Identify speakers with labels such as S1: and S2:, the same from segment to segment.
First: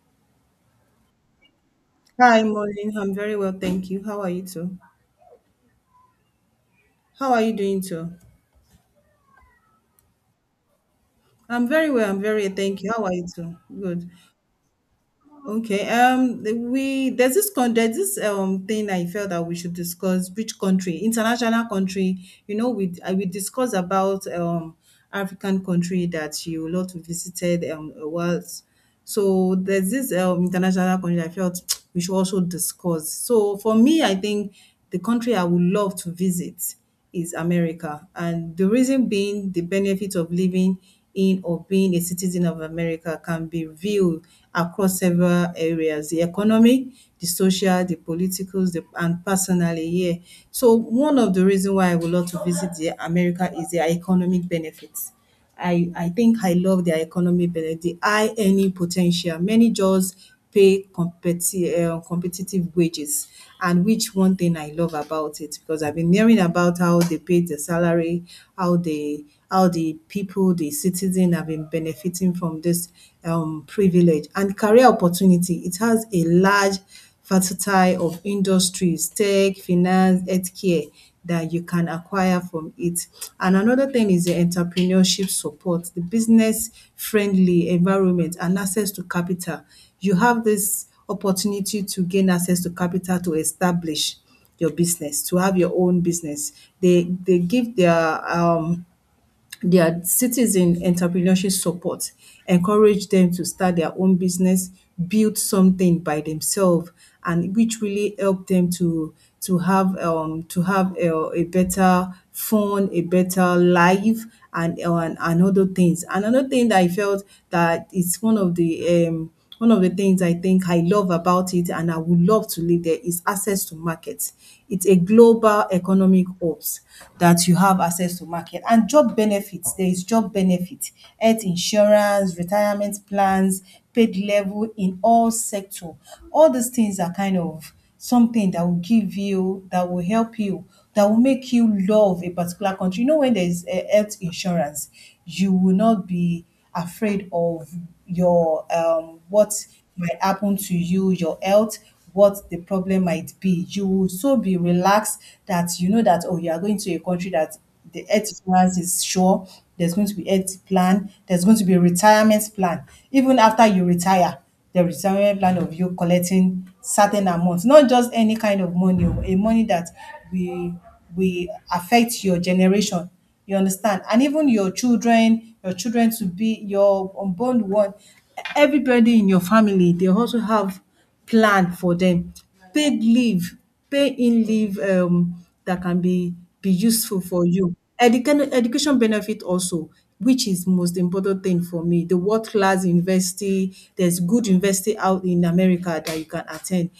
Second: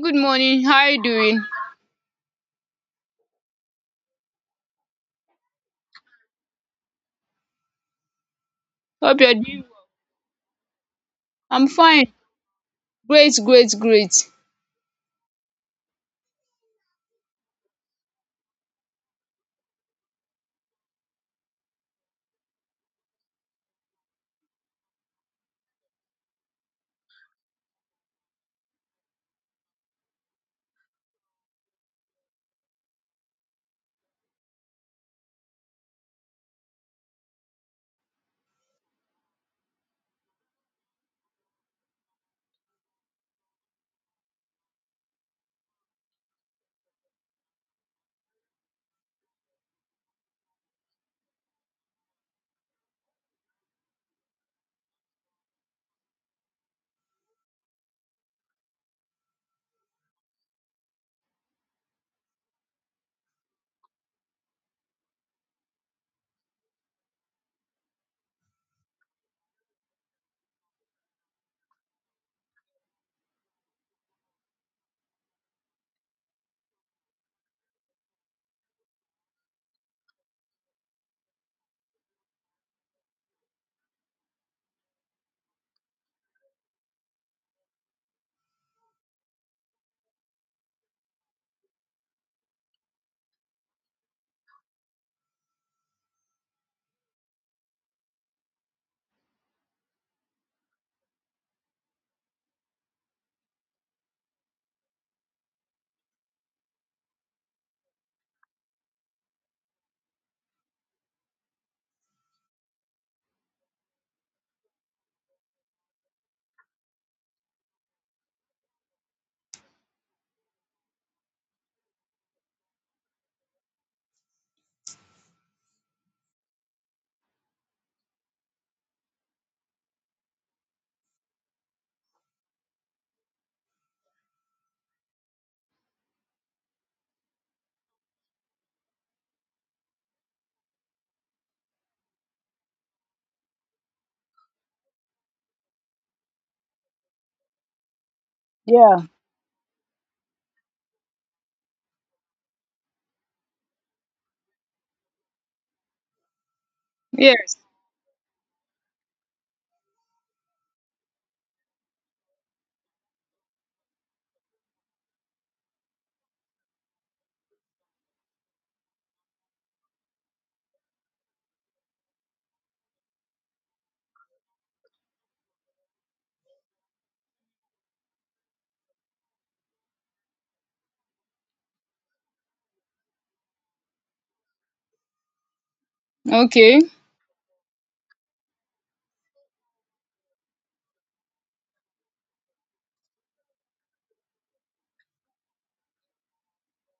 S1: Good morning. How are you doing?
S2: Hi, morning. I'm very well, thank you. How are you too? How are you doing too?
S1: Hope you're doing. Well. I'm
S2: I'm very well.
S1: fine.
S2: I'm very well, thank you. How are you
S1: Great,
S2: too?
S1: great,
S2: Good.
S1: great.
S2: Okay. We there's this con there's this thing I felt that we should discuss. Which country? International country. We discuss about African country that you lot visited a while. So there's this international country I felt we should also discuss. So for me, I think the country I would love to visit. Is America. And the reason being the benefit of living in or being a citizen of America can be viewed across several areas, the economic, the social, the politicals, the, and personally, yeah. So one of the reason why I would love to visit the America is their economic benefits. I think I love their economy better. The high earning potential. Many jobs pay competitive wages, and which one thing I love about it because I've been hearing about how they pay the salary, how they how the people, the citizen have been benefiting from this privilege and career opportunity. It has a large versatile of industries, tech, finance, healthcare that you can acquire from it. And another thing is the entrepreneurship support, the business friendly environment and access to capital. You have this opportunity to gain access to capital to establish your business, to have your own business. They give their citizen entrepreneurship support, encourage them to start their own business, build something by themselves, and which really help them to have to have a better fun, a better life, and other things. And another thing that I felt that is one of the things I think I love about it and I would love to live there is access to markets. It's a global economic hubs that you have access to market and job benefits. There is job benefit, health insurance, retirement plans, paid level in all sector. All these things are kind of something that will give you, that will help you, that will make you love a particular country. You know, when there is health insurance, you will not be afraid of your
S1: Yeah.
S2: what might happen to you, your health, what the problem might be. You will so be relaxed that you know that oh, you are going to a country that
S1: Yes.
S2: the health insurance is sure. There's going to be health plan. There's going to be retirement plan. Even after you retire, the retirement plan of you collecting certain amounts, not just any kind of money, oh, a money that will will affect your generation you understand? And even your children to be your unborn one, everybody in your family, they also have plan for them. Paid leave, pay in leave that can be
S1: Okay.
S2: useful for you. Education benefit also, which is most important thing for me. The world class university, there's good university out in America that you can attend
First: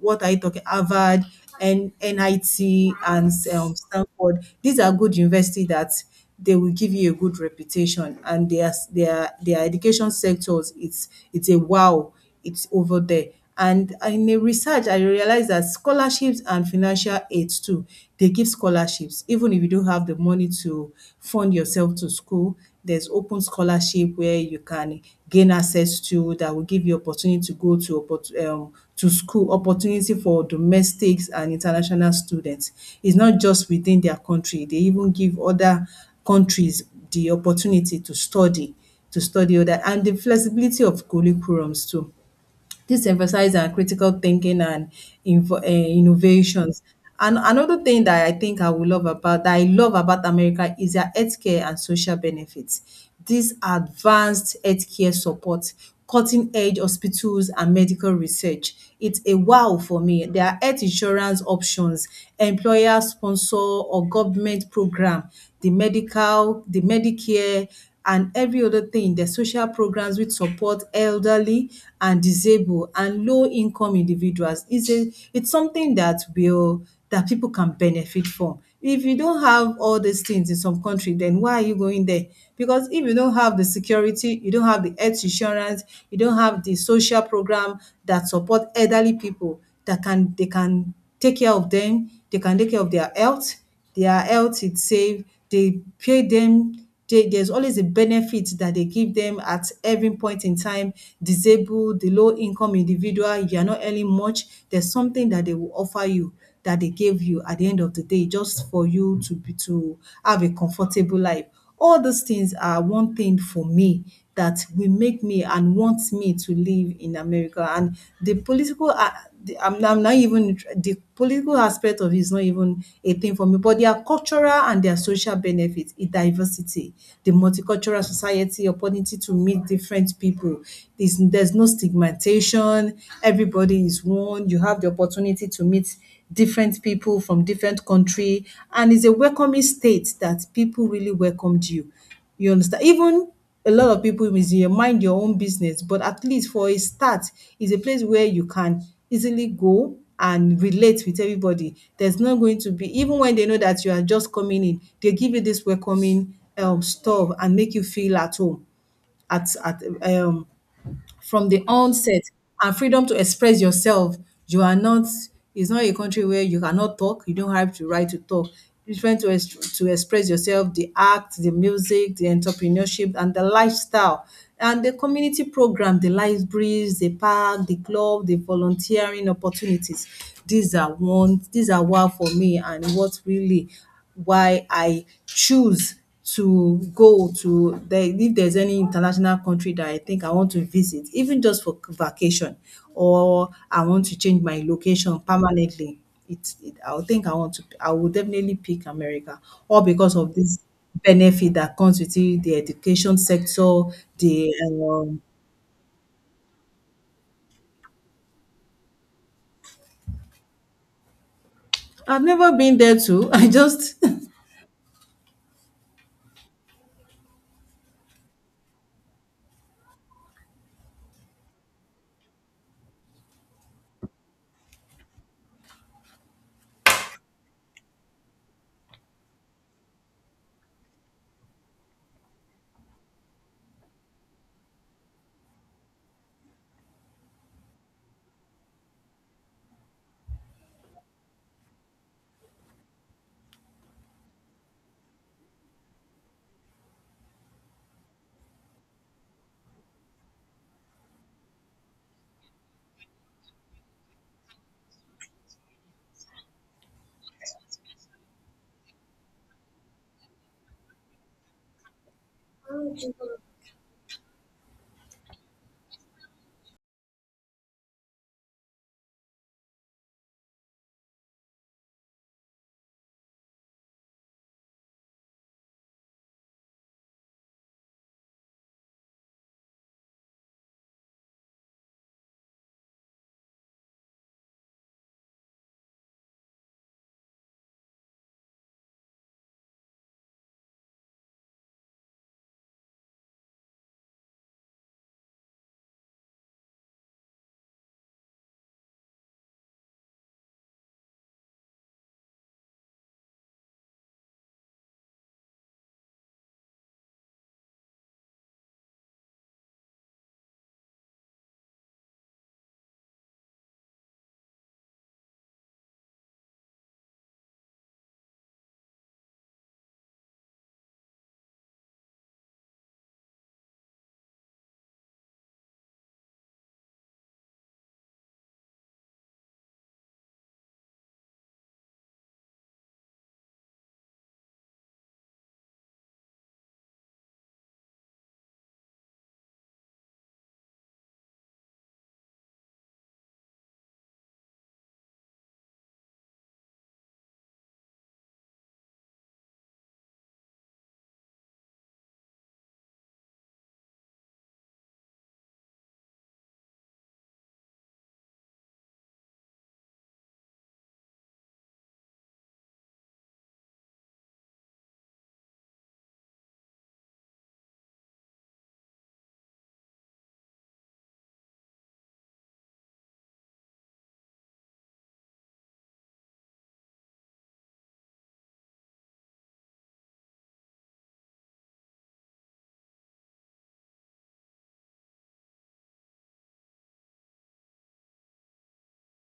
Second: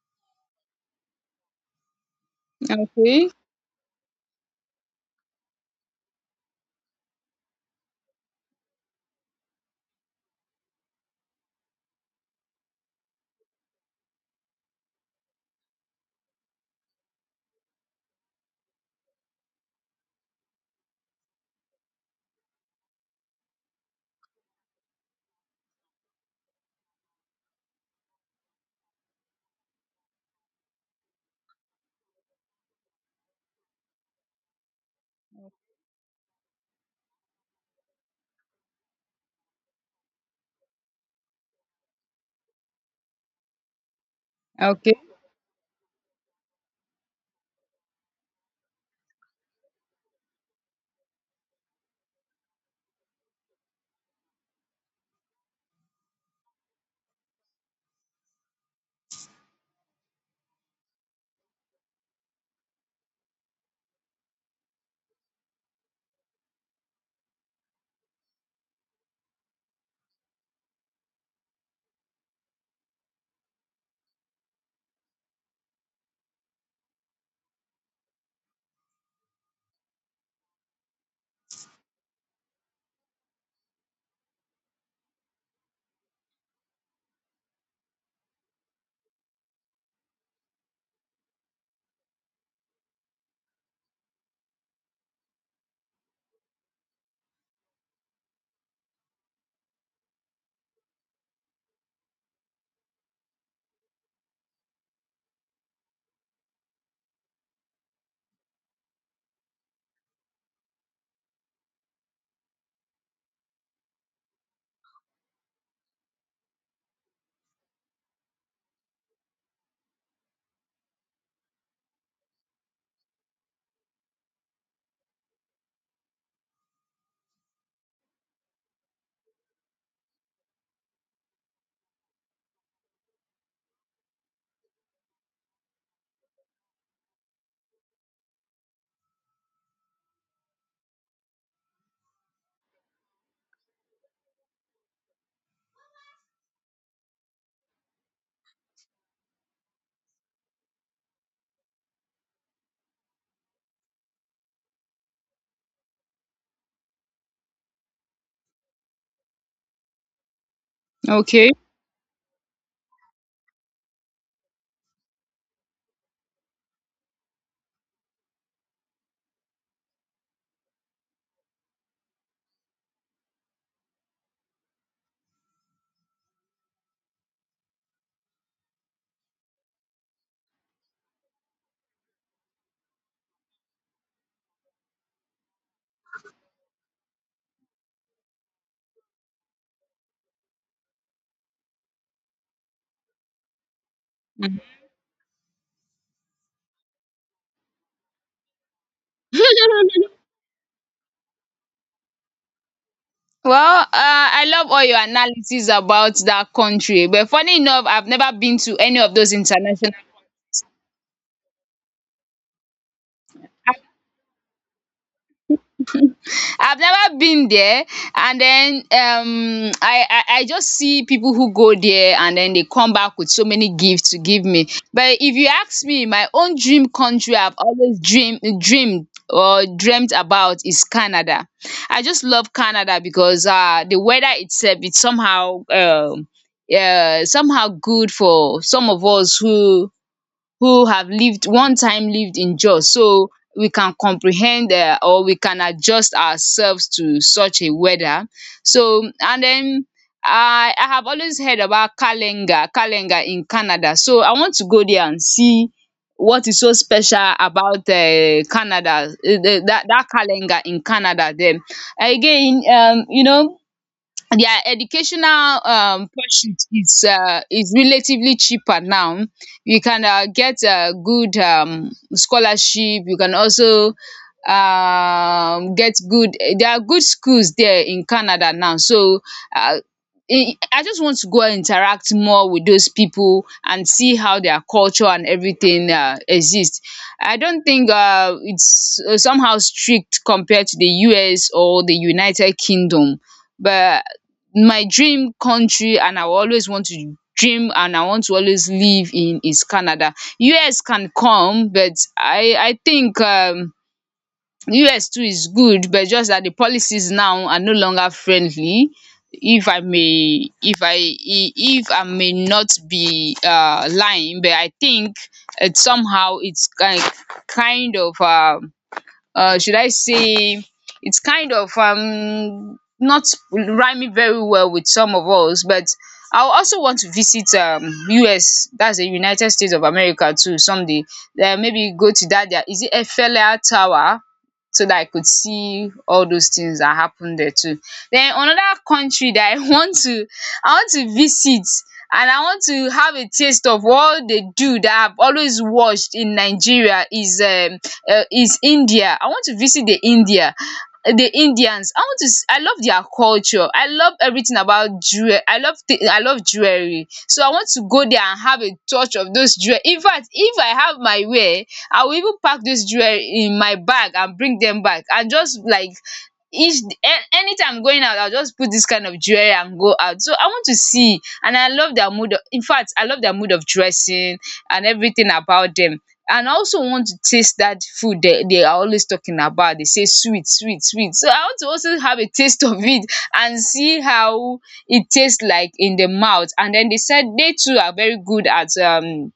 S2: what are you talking? Harvard and NIT and
S1: Okay.
S2: Stanford. These are good university that they will give you a good reputation, and their education sectors it's a wow, it's over there. And in a research, I realized that scholarships and financial aids too, they give scholarships, even if you don't have the money to fund yourself to school there's open scholarship where you can gain access to that will give you opportunity to go to to school, opportunity for domestics and international students. It's not just within their country. They even give other countries the opportunity to study other and the flexibility of curriculums too. This emphasizes on critical thinking and
S1: Okay.
S2: innovations. And another thing that I think I will love about that I love about America is their healthcare and social benefits. These advanced healthcare support, cutting edge hospitals and medical research. It's a wow for me. Their health insurance options, employer sponsor or government program, the medical, the Medicare and every other thing, the social programs which support elderly and disabled and low income individuals. It's a it's something that will that people can benefit from. If you don't have all these things in some country, then why are you going there? Because if you don't have the security, you don't have the health insurance, you don't have the social program that support elderly people that can they can take care of them, they can take care of their health is safe. They pay them. Dey there's always a benefit that they give them at every point in time. Disabled, the low income individual, you are not earning much, there's something that they will offer you that they gave you at the end of the day just for you to be to have a comfortable life all those things are one thing for me that will make me and want me to live in America and the political a the I'm not even the political aspect of it is not even a thing for me but their cultural and their social benefits, the diversity, the multicultural society, opportunity to meet different people. There's no stigmatization, everybody is one, you have the opportunity to meet different people from different country and it's a welcoming state that people really welcomed you. You understand? Even a lot of people is your mind your own business, but at least for a start, it's a place where you can easily go and relate with everybody. There's not going to be even when they know that you are just coming in, they give you this welcoming stuff and make you feel at home at from
S1: Okay.
S2: the onset and freedom to express yourself. You are not, it's not a country where you cannot talk, you don't have the right to talk. It's freedom to, to express yourself, the art, the music, the entrepreneurship, and the lifestyle. And the community program, the libraries, the park, the club, the volunteering opportunities. These are one, these are what for me and what really why I choose to go to the if there's any international country that I think I want to visit, even just for vacation or I want to change
S1: Mhm.
S2: my location permanently, it I would think I want to I would definitely pick America, all because of this benefit that comes with it, the education
S1: Well,
S2: sector,
S1: I
S2: the,
S1: love all your
S2: um
S1: analysis about that country, but funny enough, I've never been to any of those international.
S2: I've never been there too. I just
S1: I've never been there, and then I just see people who go there and then they come back with so many gifts to give me. But if you ask me, my own dream country I've always dreamed or dreamt about is Canada. I just love Canada because the weather itself, it's somehow yeah, somehow good for some of us who have lived one time, lived in Jos, so we can comprehend or we can adjust ourselves to such a weather. So and then I have always heard about Kalenga in Canada, so I want to go there and see what is so special about Canada, that dat Kalenga in Canada. Then again, you know, their educational pursuit is relatively cheaper now. You can get a good scholarship, you can also get good, there are good schools there in Canada now. So uh I just want to go and interact more with those people and see how their culture and everything exist. I don't think it's somehow strict compared to the US or the United Kingdom, but my dream country, and I will always want to dream and I want to always live in, is Canada. US can come, but I think, US too is good, but just that the policies now are no longer friendly. If I may, if I may not be lying, but I think it somehow, it's kind of, should I say, it's kind of, not rhyming very well with some of us. But I also want to visit, US, that's the United States of America, too, someday. Then maybe go to that, there, is it Eiffel Tower? So that I could see all those things that happen there too. Then another country that I I want to visit and I want to have a taste of all they do that I've always watched in Nigeria, is India. I want to visit the India, the Indians. I want to I love their culture, I love everything about jewel, I love jewelry, so I want to go there and have a touch of those jewel. In fact, if I have my way, I will even pack this jewel in my bag and bring them back, and just like each anytime I'm going out, I'll just put this kind of jewelry and go out. So I want to see, and I love their mood of, in fact, I love their mood of dressing and everything about them. And I also want to taste that food they are always talking about. They say sweet, sweet, sweet. So I want to also have a taste of it and see how it tastes like in the mouth. And then they said they too are very good at,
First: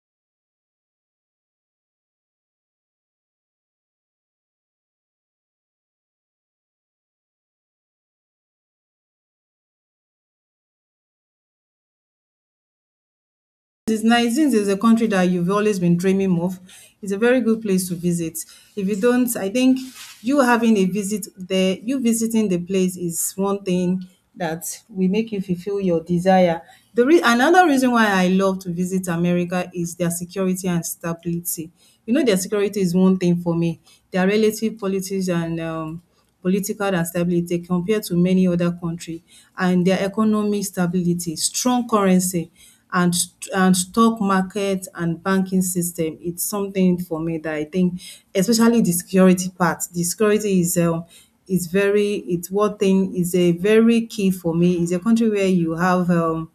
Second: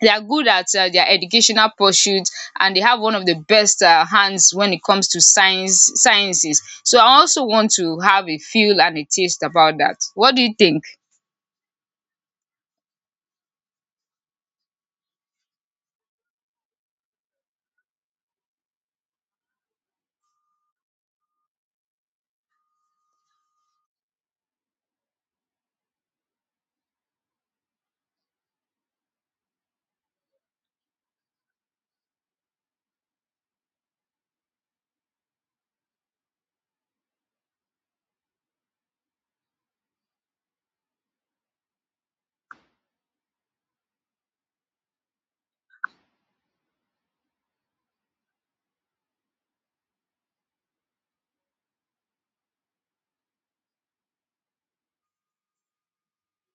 S1: they are good at, their educational pursuits, and they have one of the best, hands when it comes to sciences. So I also want to have a feel and a taste about that. What do you think?
S2: this Nigeria is a country that you've always been dreaming of, it's a very good place to visit. If you don't, I think you having a visit there, you visiting the place is one thing that will make you fulfill your desire. The another reason why I love to visit America is their security and stability. You know, their security is one thing for me. Their relative politics and political and stability compared to many other country and their economy stability, strong currency and stock market and banking system. It's something for me that I think especially the security part. The security is very it's one thing is a very key for me. It's a country where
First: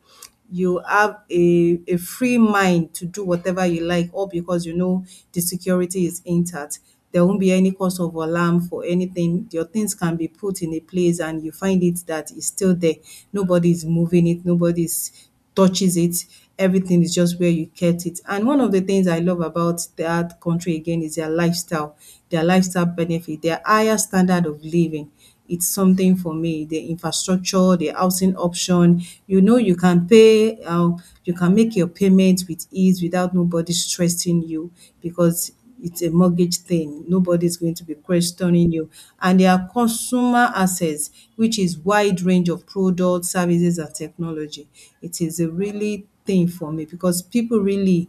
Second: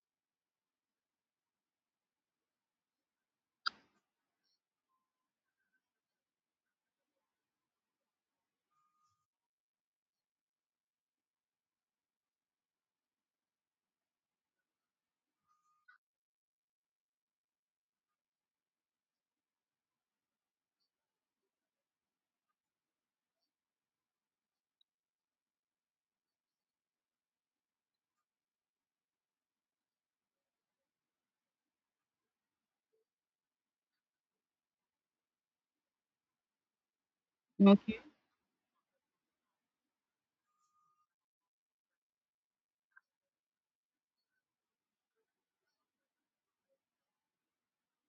S2: you have a free mind to do whatever you like, all because you know the security is intact. There won't be any cause of alarm for anything. Your things can be put in a place and you find it that it's still there. Nobody's moving it, nobody's touches it. Everything is just where you kept it. And one of the things I love about that country again is their lifestyle benefit, their higher standard of living it's something for me. The infrastructure, the housing option, you know, you can pay, you can make your payment with ease without nobody stressing you because it's a mortgage thing. Nobody's going to be questioning you. And there are consumer assets, which is wide range of products, services, and technology. It is a really thing for me because people really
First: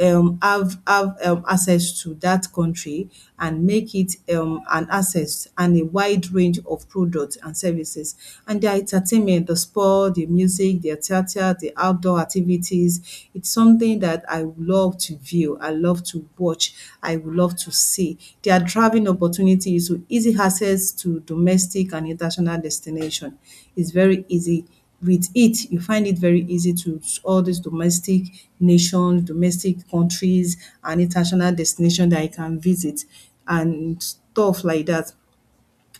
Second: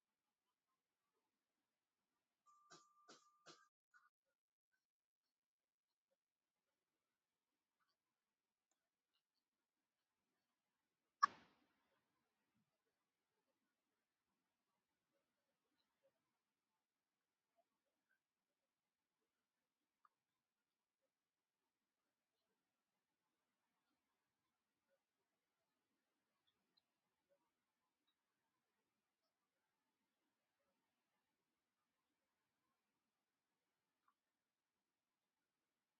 S2: have access to that country and make it an access and a wide range of products and services. And their entertainment, the sport, the music, their theater, the outdoor activities, it's something that I would love to view, I love to watch, I would love to see. Their traveling opportunities with easy access to domestic and international destination is very easy with it, you find it very easy to all these domestic nations, domestic countries, and international destinations that you can visit and stuff like that.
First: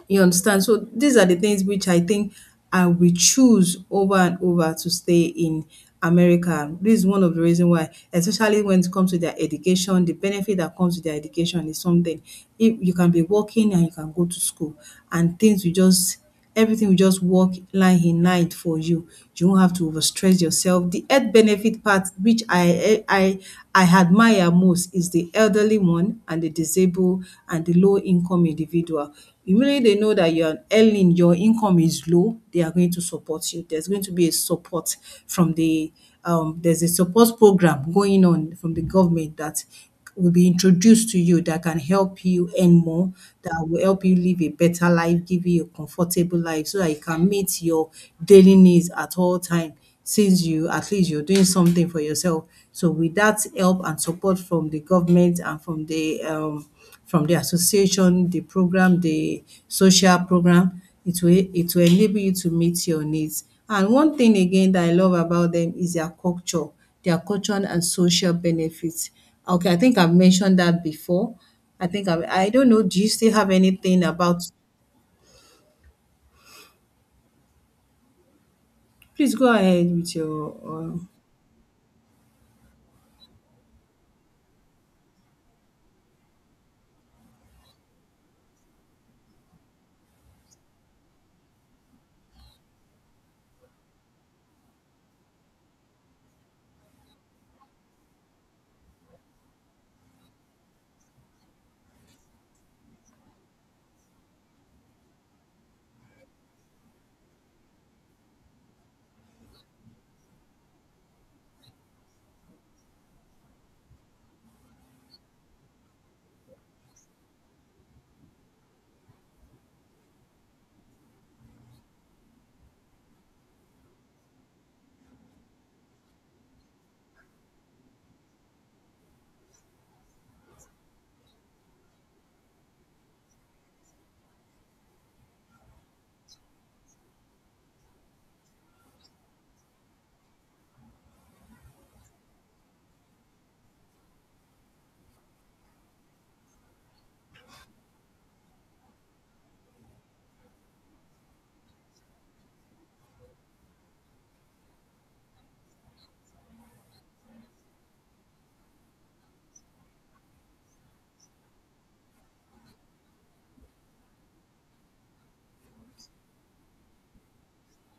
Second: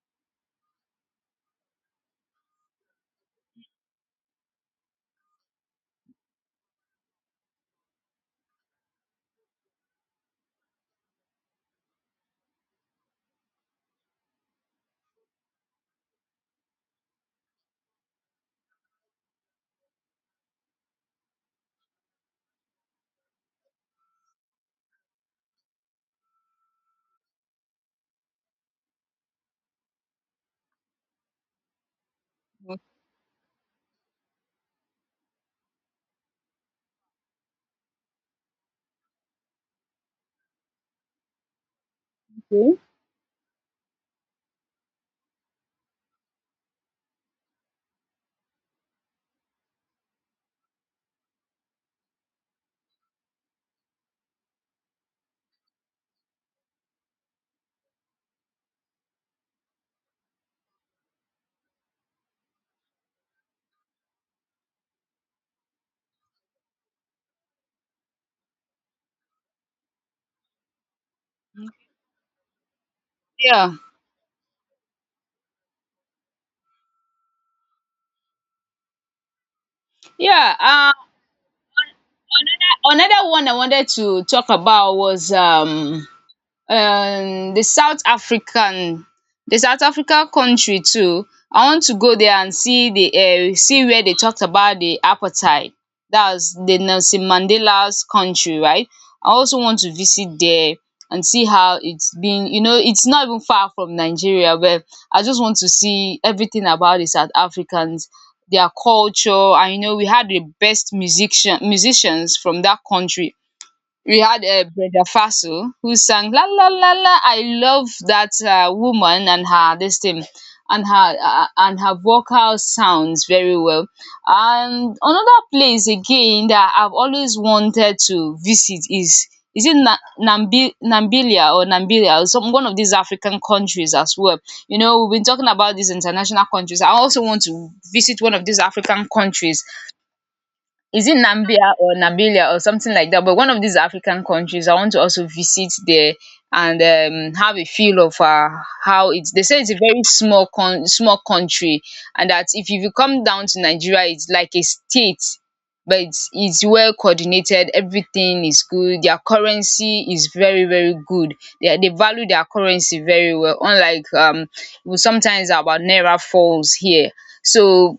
S2: You understand? So these are the things which I think I will choose over and over to stay in America. This is one of the reason why, especially when it comes to their education, the benefit that comes with their education is something. If you can be working and you can go to school and things will just everything will just work line in night for you. You won't have to overstress yourself. The health benefit part which I I admire most is the elderly one and the disabled and the low income individual. Immediately they know that you are earning, your income is low, they are going to support you. There's going to be a support from the there's a support program going on from the government that will be introduced to you that can help you earn
S1: Okay.
S2: more, that will help you live a better life, give you a comfortable life so that you can meet your daily needs at all time since you at least you're doing something for yourself. So with that help and support from the government and from the association, the program, the social program, it will enable you to meet your needs. And one thing again that I love about them is their culture and social benefits. Okay, I think I've mentioned that before. I think I don't know. Do you still have
S1: Yeah,
S2: anything about? Please go ahead with your.
S1: yeah, another one I wanted to talk about was, the South African, the South African country too. I want to go there and see the see where they talked about the apartheid. That's the Nelson Mandela's country, right? I also want to visit there and see how it's been. You know, it's not even far from Nigeria, but I just want to see everything about the South Africans, their culture. And you know, we had the best musicians from that country. We had Brenda Faso, who sang la la la la. I love that woman, and her this thing, and her vocal sounds very well. And another place again that I've always wanted to visit is, Namibia or Namibia, or some one of these African countries as well. You know, we've been talking about these international countries. I also want to visit one of these African countries. Is it Nambia or Namibia or something like that? But one of these African countries, I want to also visit there, and have a feel of how it's. They say it's a very small small country, and that if you come down to Nigeria, it's like a state. But it's well coordinated. Everything is good. Their currency is very very good. They value their currency very well. Unlike, sometimes our naira falls here. So,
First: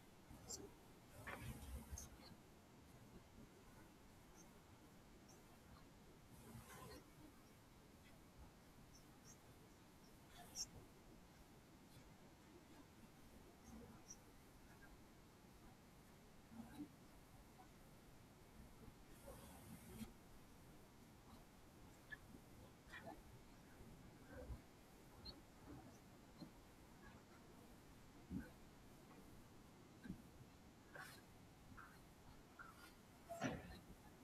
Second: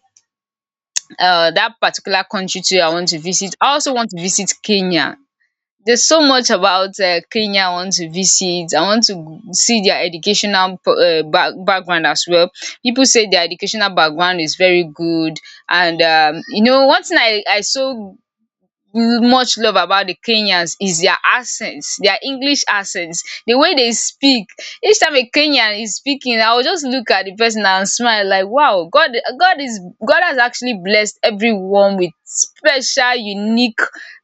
S1: that particular country too I want to visit. I also want to visit Kenya. There's so much about Kenya I want to visit. I want to see their background as well. People say their educational background is very good. And you know, one thing I saw much love about the Kenyans is their accents, their English accents, the way they speak. Each time a Kenyan is speaking, I will just look at the person and smile like, wow, God, God is God has actually blessed everyone with special, unique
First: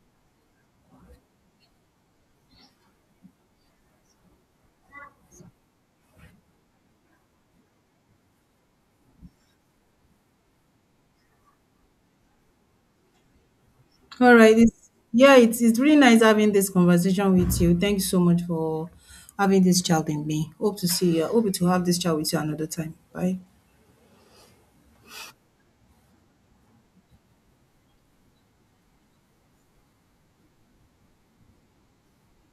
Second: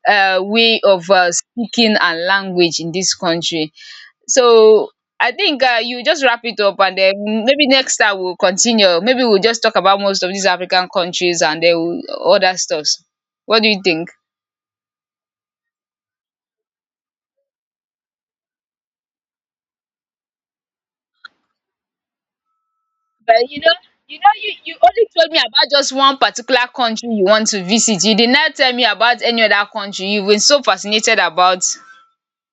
S1: way of speaking and language in this country. So. I think you just wrap it up, and then maybe next time we'll continue. Maybe we'll just talk about most of these African countries, and then we'll, other stuffs. What do you think?
S2: All right. It's, yeah, it's really nice having this conversation with you. Thank you so much for having this child in me. Hope to see you. Hope to have this child with you another time. Bye.
S1: But you know, you you only told me about just one particular country you want to visit. You did not tell me about any other country. You've been so fascinated about